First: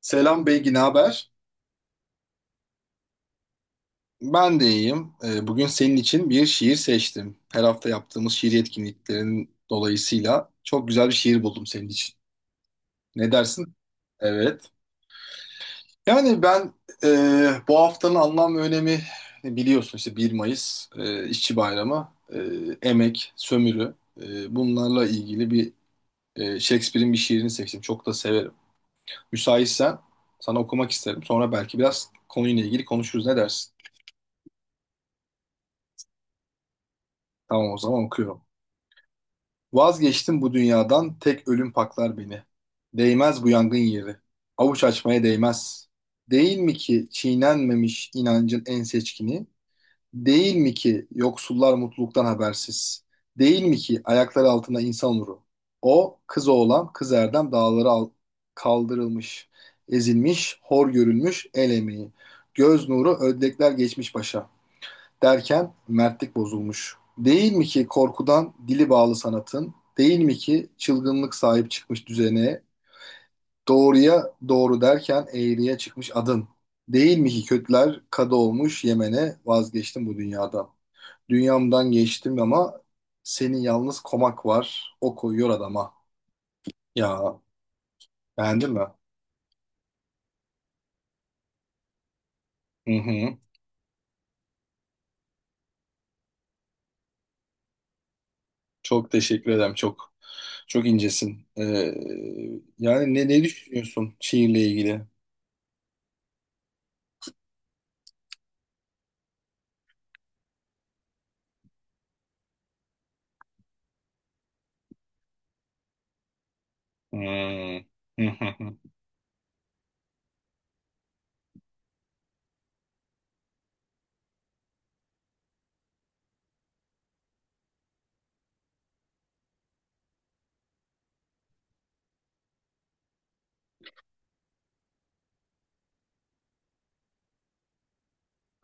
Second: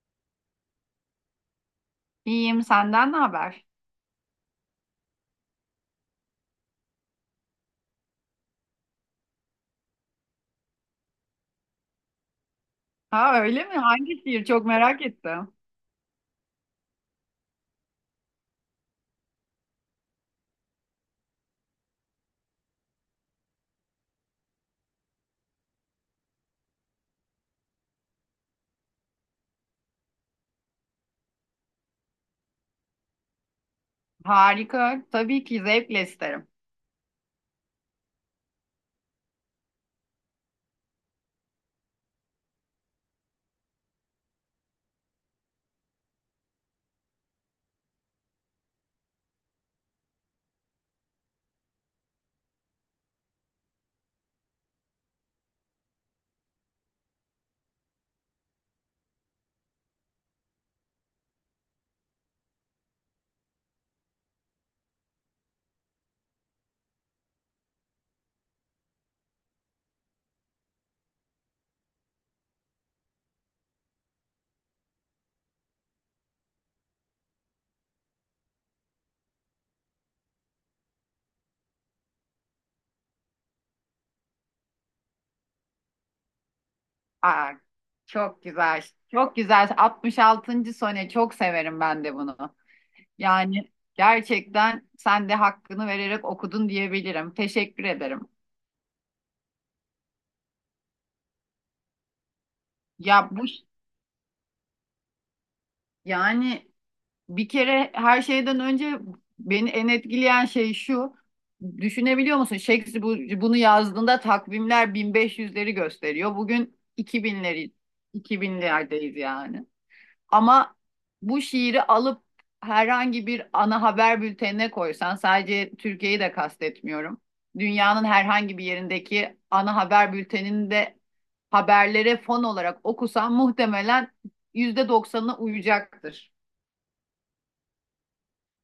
Selam Beygi, ne haber? İyiyim, senden ne haber? Ben de iyiyim. Bugün senin için bir şiir seçtim. Her hafta yaptığımız şiir etkinliklerin dolayısıyla çok güzel bir şiir buldum senin için. Ne Ha öyle dersin? mi? Hangi şiir? Çok Evet. merak ettim. Yani ben e, bu haftanın anlam ve önemi biliyorsun işte 1 Mayıs İşçi Bayramı, emek, sömürü bunlarla ilgili bir Shakespeare'in bir şiirini seçtim. Çok da severim. Müsaitsen sana okumak isterim. Sonra belki biraz konuyla ilgili konuşuruz. Ne dersin? Harika. Tabii ki zevkle isterim. Tamam o zaman okuyorum. Vazgeçtim bu dünyadan, tek ölüm paklar beni. Değmez bu yangın yeri, avuç açmaya değmez. Değil mi ki çiğnenmemiş inancın en seçkini? Değil mi ki yoksullar mutluluktan habersiz? Değil mi ki ayakları altında insan nuru? O, kız oğlan, kız erdem dağlara kaldırılmış, ezilmiş, hor görülmüş el emeği. Göz nuru ödlekler geçmiş başa derken mertlik bozulmuş. Değil mi ki korkudan dili bağlı sanatın, değil mi ki çılgınlık sahip çıkmış düzene, doğruya doğru derken eğriye çıkmış adın. Değil mi ki kötüler kadı olmuş Yemen'e vazgeçtim bu dünyadan. Dünyamdan geçtim ama senin yalnız komak var, o koyuyor adama. Ya Aa, Çok beğendin güzel. mi? Çok güzel. 66. sone çok severim ben de bunu. Hı hı. Yani gerçekten sen de hakkını vererek okudun diyebilirim. Teşekkür ederim. Çok teşekkür ederim, çok. Çok incesin. Yani ne, Ya ne bu, düşünüyorsun şiirle ilgili? yani, bir kere her şeyden önce beni en etkileyen şey şu. Düşünebiliyor musun? Shakespeare bunu yazdığında takvimler 1500'leri gösteriyor. Bugün Hmm. 2000'lerdeyiz yani. Ama bu şiiri alıp herhangi bir ana haber bültenine koysan, sadece Türkiye'yi de kastetmiyorum. Dünyanın herhangi bir yerindeki ana haber bülteninde haberlere fon olarak okusan muhtemelen %90'ına uyacaktır.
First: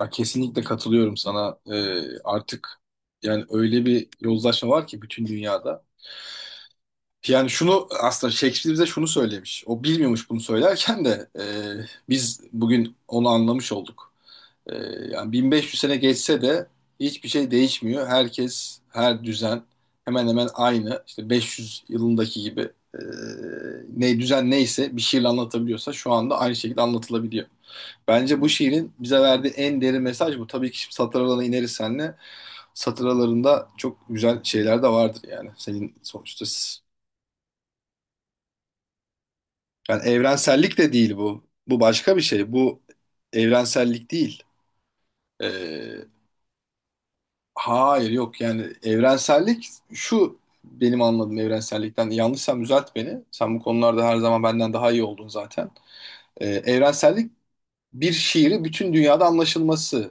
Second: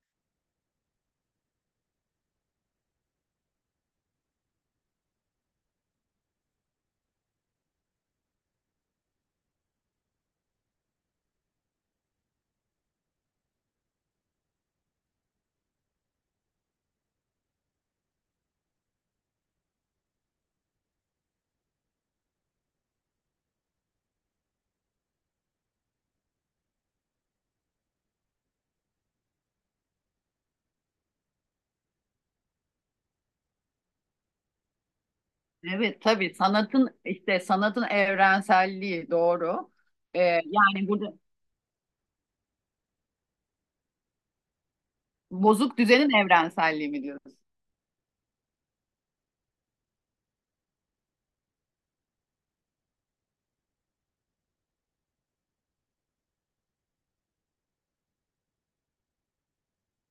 Ya kesinlikle katılıyorum sana. Artık yani öyle bir yozlaşma var ki bütün dünyada. Yani şunu aslında Shakespeare bize şunu söylemiş. O bilmiyormuş bunu söylerken de biz bugün onu anlamış olduk. E, yani 1500 sene geçse de hiçbir şey değişmiyor. Herkes, her düzen hemen hemen aynı. İşte 500 yılındaki gibi e, ne düzen neyse bir şiirle anlatabiliyorsa şu anda aynı şekilde anlatılabiliyor. Bence bu şiirin bize verdiği en derin mesaj bu. Tabii ki şimdi satır aralarına ineriz seninle. Satır aralarında çok güzel şeyler de vardır yani. Senin Evet, tabii sonuçta sanatın, işte sanatın evrenselliği, doğru. yani Ee, evrensellik Yani de burada değil bu. Bu başka bir şey. Bu evrensellik değil. Ee, bozuk düzenin evrenselliği mi diyoruz? hayır yok yani evrensellik şu benim anladığım evrensellikten. Yanlışsam düzelt beni. Sen bu konularda her zaman benden daha iyi oldun zaten. Evrensellik bir şiiri bütün dünyada anlaşılması.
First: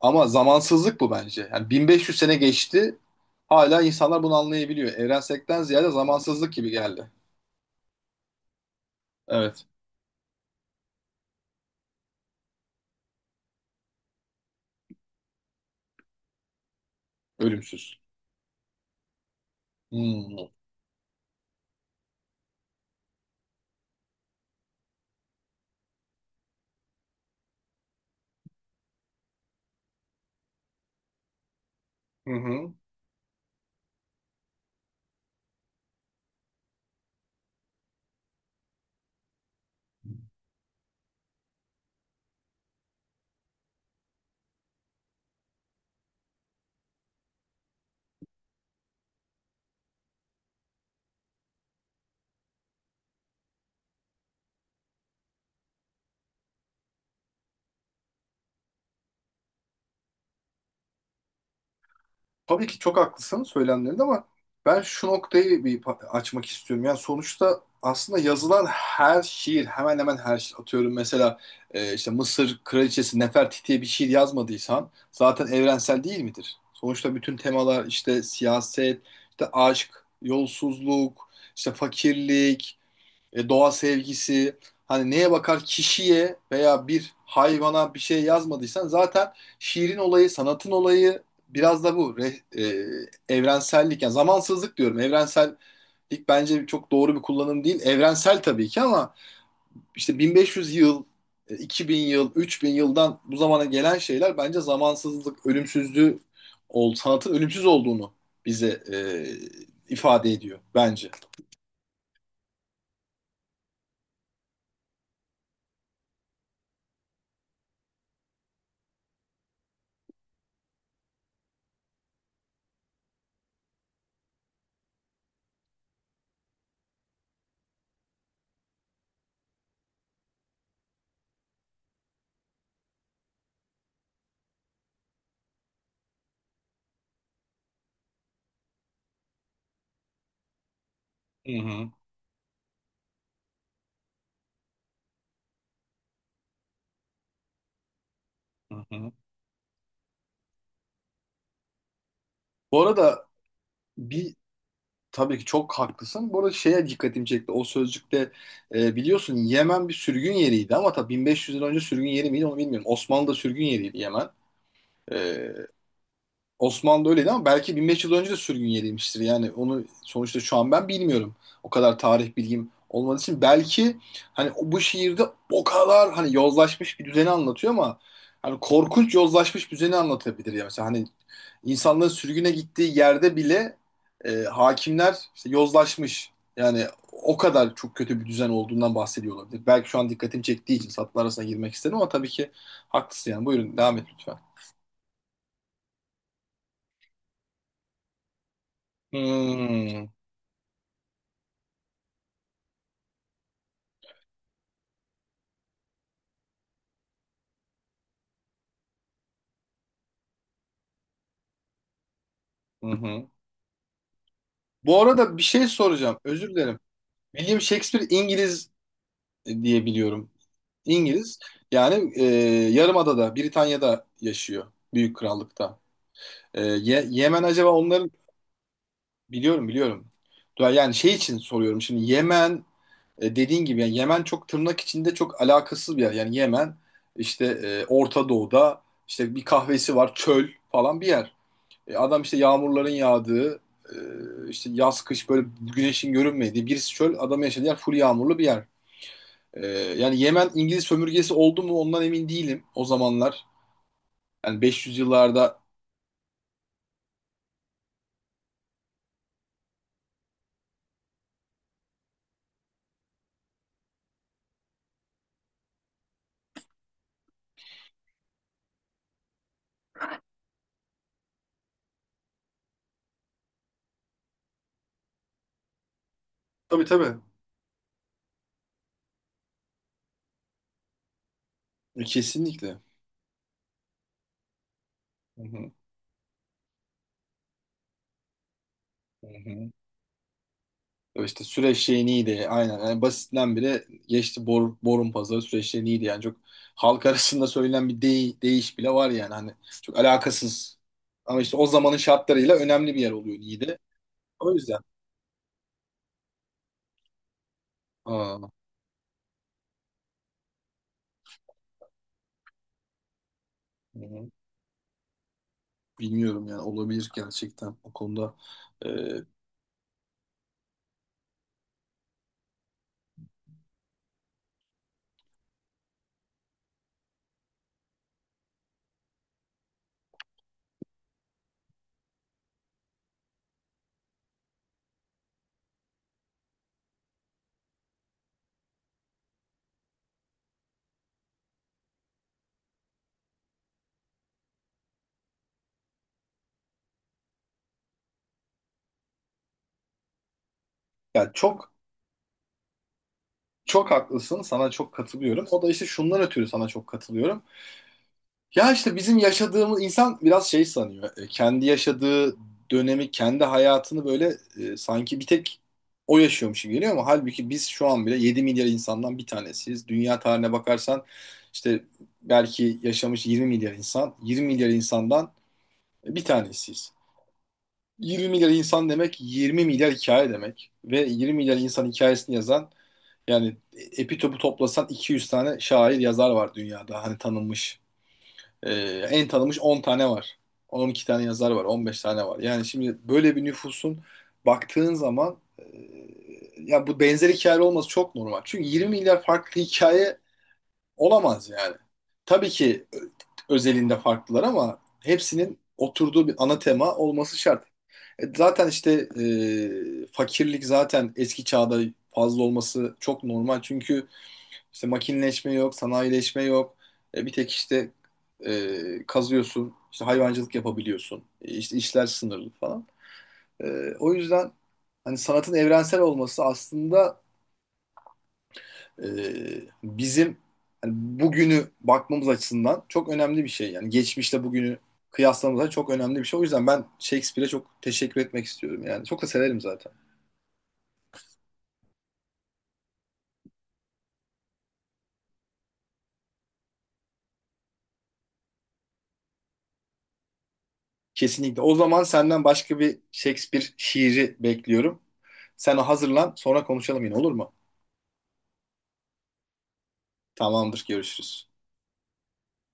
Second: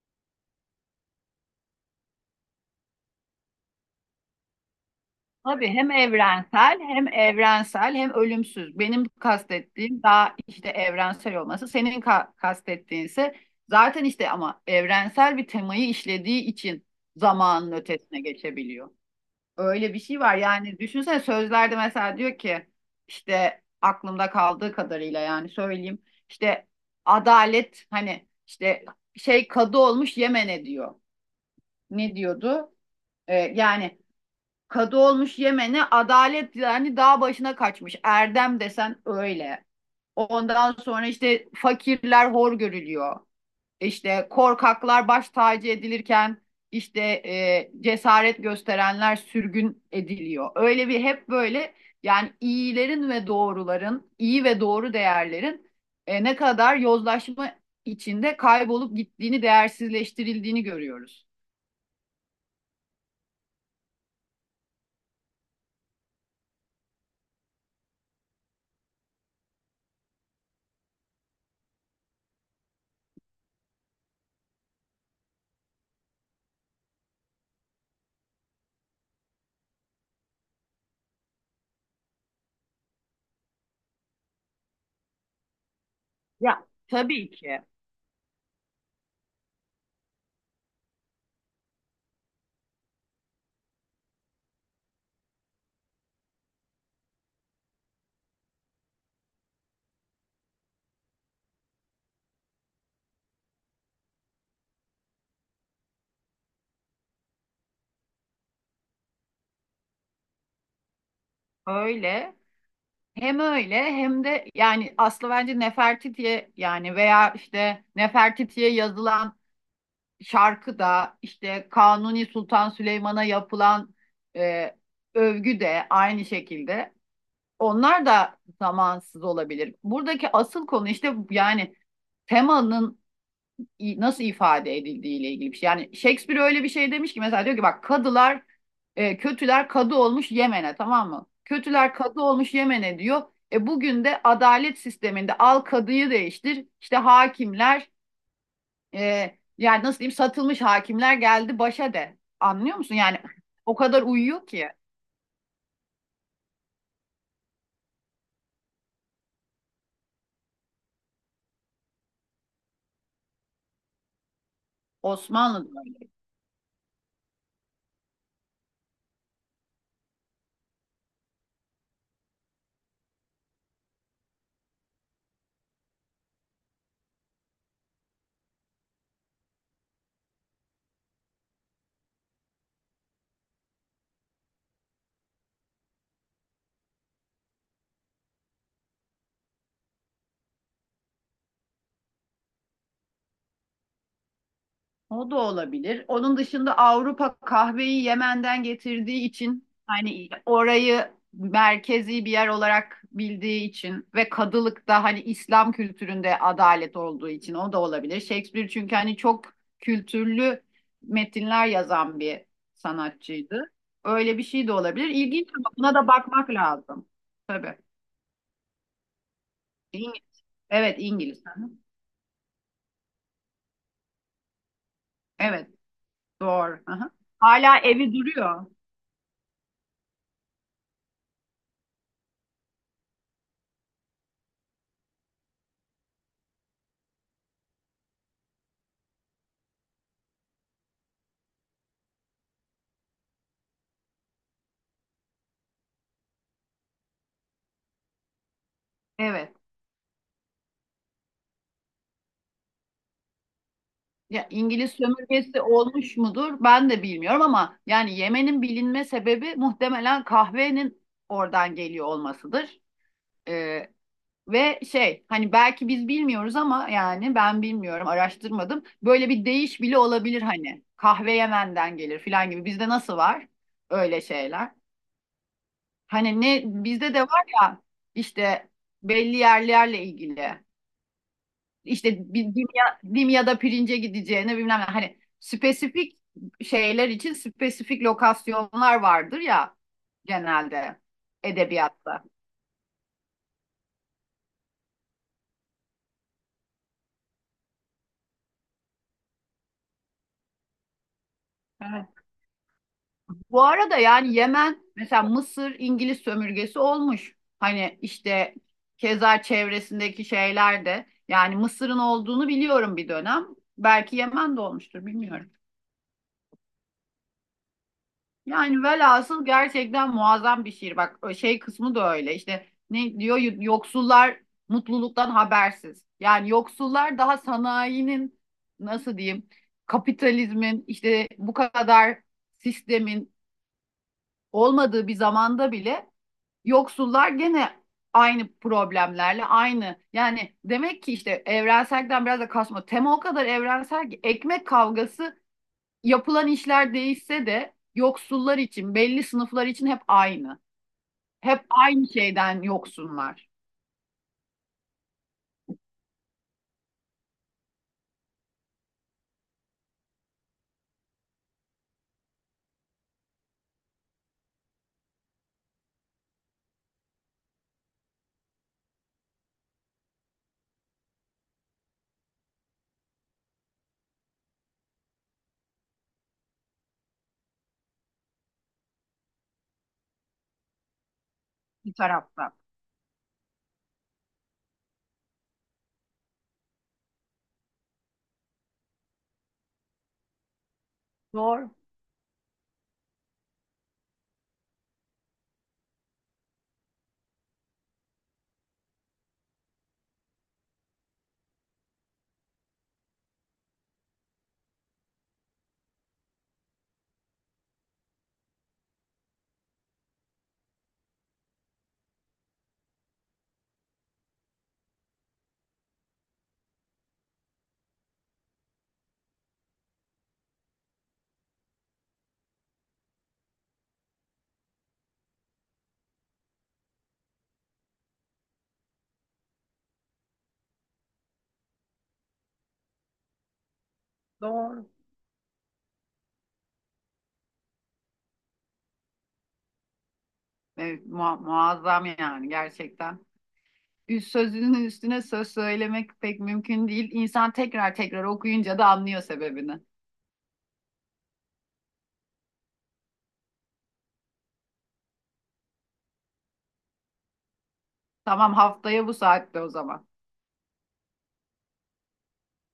Ama zamansızlık bu bence. Yani 1500 sene geçti. Hala insanlar bunu anlayabiliyor. Evrensellikten Tabii, ziyade hem zamansızlık gibi evrensel, hem geldi. evrensel hem ölümsüz. Benim Evet. kastettiğim daha işte evrensel olması. Senin kastettiğin ise zaten işte, ama evrensel bir temayı işlediği için zamanın Ölümsüz. ötesine geçebiliyor. Öyle bir şey var. Hmm. Yani düşünsene, sözlerde mesela diyor ki, işte aklımda kaldığı kadarıyla yani söyleyeyim. İşte adalet, hani işte şey, kadı olmuş Yemen'e diyor. Ne Hı hı. diyordu? Yani kadı olmuş Yemen'e, adalet yani dağ başına kaçmış. Erdem desen öyle. Ondan sonra işte fakirler hor görülüyor. İşte korkaklar baş tacı edilirken, işte cesaret gösterenler sürgün ediliyor. Öyle bir, hep böyle yani iyilerin ve doğruların, iyi ve doğru değerlerin ne kadar yozlaşma içinde kaybolup gittiğini, değersizleştirildiğini görüyoruz. Tabii ki çok haklısın söylemlerinde ama ben şu noktayı bir açmak istiyorum. Yani sonuçta aslında yazılan her şiir, hemen hemen her şiir atıyorum. Mesela işte Mısır Kraliçesi Nefertiti'ye bir şiir yazmadıysan zaten evrensel değil midir? Sonuçta bütün temalar işte siyaset, işte aşk, yolsuzluk, işte fakirlik, doğa sevgisi hani neye bakar kişiye Ya veya bir tabii ki hayvana bir şey yazmadıysan zaten şiirin olayı, sanatın olayı biraz da bu evrensellik yani zamansızlık diyorum. Evrensellik bence çok doğru bir kullanım değil. Evrensel tabii ki ama işte 1500 yıl, 2000 yıl, 3000 yıldan bu zamana gelen şeyler bence zamansızlık, ölümsüzlüğü sanatın ölümsüz olduğunu bize ifade ediyor bence. öyle. Hem öyle, hem de yani aslı bence Nefertiti'ye, yani veya işte Nefertiti'ye yazılan şarkı da, işte Kanuni Sultan Süleyman'a yapılan e, övgü de aynı şekilde. Onlar da zamansız olabilir. Buradaki asıl konu işte yani temanın nasıl ifade edildiği ile ilgili bir şey. Yani Shakespeare öyle bir şey demiş ki, mesela diyor ki bak, kadılar, kötüler kadı olmuş Yemen'e, tamam mı? Hı hı, Kötüler kadı olmuş Yemen'e diyor. E bugün de adalet sisteminde al kadıyı değiştir. İşte hakimler, hı hı. Yani nasıl diyeyim, satılmış hakimler geldi başa de. Anlıyor Bu musun? Yani arada o kadar Bir uyuyor ki. tabii ki çok haklısın. Bu arada şeye dikkatimi çekti. O sözcükte biliyorsun Yemen bir sürgün yeriydi ama tabii 1500 yıl önce sürgün yeri miydi onu bilmiyorum. Osmanlı'da sürgün yeriydi Yemen. E, Osmanlı'da. Osmanlı öyleydi ama belki 1500 yıl önce de sürgün yeriymiştir. Yani onu sonuçta şu an ben bilmiyorum. O kadar tarih bilgim olmadığı için belki hani bu şiirde o kadar hani yozlaşmış bir düzeni anlatıyor ama hani korkunç yozlaşmış bir düzeni anlatabilir ya. Mesela hani insanların sürgüne gittiği yerde bile hakimler işte yozlaşmış. Yani o kadar çok kötü bir düzen olduğundan bahsediyor olabilir. Belki şu an dikkatimi çektiği için satır arasına girmek istedim ama tabii ki haklısın yani. Buyurun devam et lütfen. O da olabilir. Onun dışında Avrupa kahveyi Yemen'den getirdiği için, Hmm. hani orayı merkezi bir yer olarak bildiği için ve kadılık da hani İslam kültüründe adalet olduğu için, o da olabilir. Shakespeare çünkü hani çok kültürlü metinler yazan bir Hı hı. sanatçıydı. Öyle bir şey de Bu olabilir. arada bir İlginç, şey ama buna da soracağım. Özür bakmak dilerim. lazım. William Tabii. Shakespeare İngiliz diye İng- biliyorum. evet, İngiliz. İngiliz. Hı hı. Yani Yarımada'da, Britanya'da yaşıyor. Büyük Evet, Krallık'ta. Doğru. Hı hı. Yemen acaba Hala onların... evi duruyor. Biliyorum, biliyorum. Yani şey için soruyorum. Şimdi Yemen dediğin gibi yani Yemen çok tırnak içinde çok alakasız bir yer. Yani Yemen işte Orta Doğu'da işte bir kahvesi var, çöl falan bir yer. Adam işte yağmurların yağdığı, işte yaz kış böyle güneşin görünmediği birisi çöl, adam yaşadığı yer full yağmurlu bir yer. Evet. Yani Yemen İngiliz sömürgesi oldu mu ondan emin değilim o zamanlar. Ya Yani İngiliz 500 yıllarda. sömürgesi olmuş mudur? Ben de bilmiyorum, ama yani yemenin bilinme sebebi muhtemelen kahvenin oradan geliyor olmasıdır. Ee, Ve şey, hani belki biz bilmiyoruz, ama yani ben bilmiyorum, araştırmadım. Böyle bir deyiş bile olabilir, hani kahve Yemen'den gelir filan gibi. Bizde nasıl var öyle şeyler? Hani ne, Tabii bizde tabii. de var ya işte, belli yerlerle ilgili. İşte bir Kesinlikle. Dimya, Dimya'da pirince gideceğine bilmem ne. Hani Hı hı. spesifik şeyler için spesifik lokasyonlar Hı vardır hı. ya, genelde İşte süreç şeyi edebiyatta. neydi? Aynen. Yani basitinden bile geçti borun pazarı Süveyş şeyi neydi? Yani çok halk arasında söylenen bir deyiş bile var yani. Hani çok alakasız. Ama işte o zamanın Evet. şartlarıyla önemli bir yer oluyor Bu Niğde. arada yani O yüzden. Yemen, mesela Mısır İngiliz sömürgesi olmuş. Hani işte keza çevresindeki şeyler de, yani Mısır'ın olduğunu biliyorum bir dönem. Belki Hı-hı. Yemen de olmuştur, bilmiyorum. Bilmiyorum yani olabilir gerçekten o konuda. Yani Ee, velhasıl gerçekten muazzam bir şiir. Bak, o şey kısmı da öyle. İşte ne diyor, yoksullar mutluluktan habersiz. Yani yoksullar, daha sanayinin, nasıl diyeyim, kapitalizmin işte bu kadar, sistemin olmadığı bir zamanda bile, yoksullar gene aynı problemlerle aynı. Yani demek ki işte evrenselden biraz da kasma. Tema o kadar evrensel ki, ekmek kavgası yapılan işler değişse de yoksullar için, belli sınıflar için hep aynı. yani Hep çok aynı şeyden yoksunlar çok haklısın. Sana çok katılıyorum. O da işte şundan ötürü sana çok katılıyorum. Ya işte bizim yaşadığımız insan biraz şey sanıyor. Kendi yaşadığı dönemi, kendi hayatını böyle sanki bir tek o yaşıyormuş gibi geliyor ama halbuki biz şu an bile 7 milyar insandan bir tanesiyiz. Dünya tarihine bakarsan işte belki yaşamış 20 milyar insan, 20 milyar insandan bir tanesiyiz. 20 milyar insan demek 20 milyar hikaye demek. Ve 20 milyar insan bir hikayesini tarafta. yazan yani epi topu toplasan 200 tane şair yazar var dünyada. Hani tanınmış. Ee, en tanınmış 10 tane var. 12 tane yazar var. Doğru, 15 tane var. Yani şimdi böyle bir nüfusun baktığın zaman ya bu benzer hikaye olması çok normal. Çünkü 20 milyar farklı hikaye olamaz yani. Tabii ki özelinde farklılar ama hepsinin oturduğu bir ana tema olması şart. Zaten işte fakirlik zaten eski çağda fazla olması çok normal. Çünkü işte makineleşme yok, sanayileşme yok. Bir tek işte kazıyorsun, işte hayvancılık yapabiliyorsun. E, işte işler sınırlı falan. O yüzden hani sanatın evrensel olması aslında e, bizim hani bugünü bakmamız açısından çok önemli bir şey. Yani geçmişte bugünü doğru. kıyaslamamız çok önemli bir şey. O yüzden ben Shakespeare'e çok teşekkür etmek istiyorum. Yani çok da severim zaten. Evet, muazzam yani gerçekten. Üst sözünün üstüne söz söylemek pek mümkün değil. İnsan tekrar tekrar okuyunca da anlıyor sebebini. Kesinlikle. O zaman senden başka bir Shakespeare şiiri bekliyorum. Sen hazırlan sonra konuşalım yine olur mu? Tamam, haftaya bu saatte o zaman. Tamamdır görüşürüz.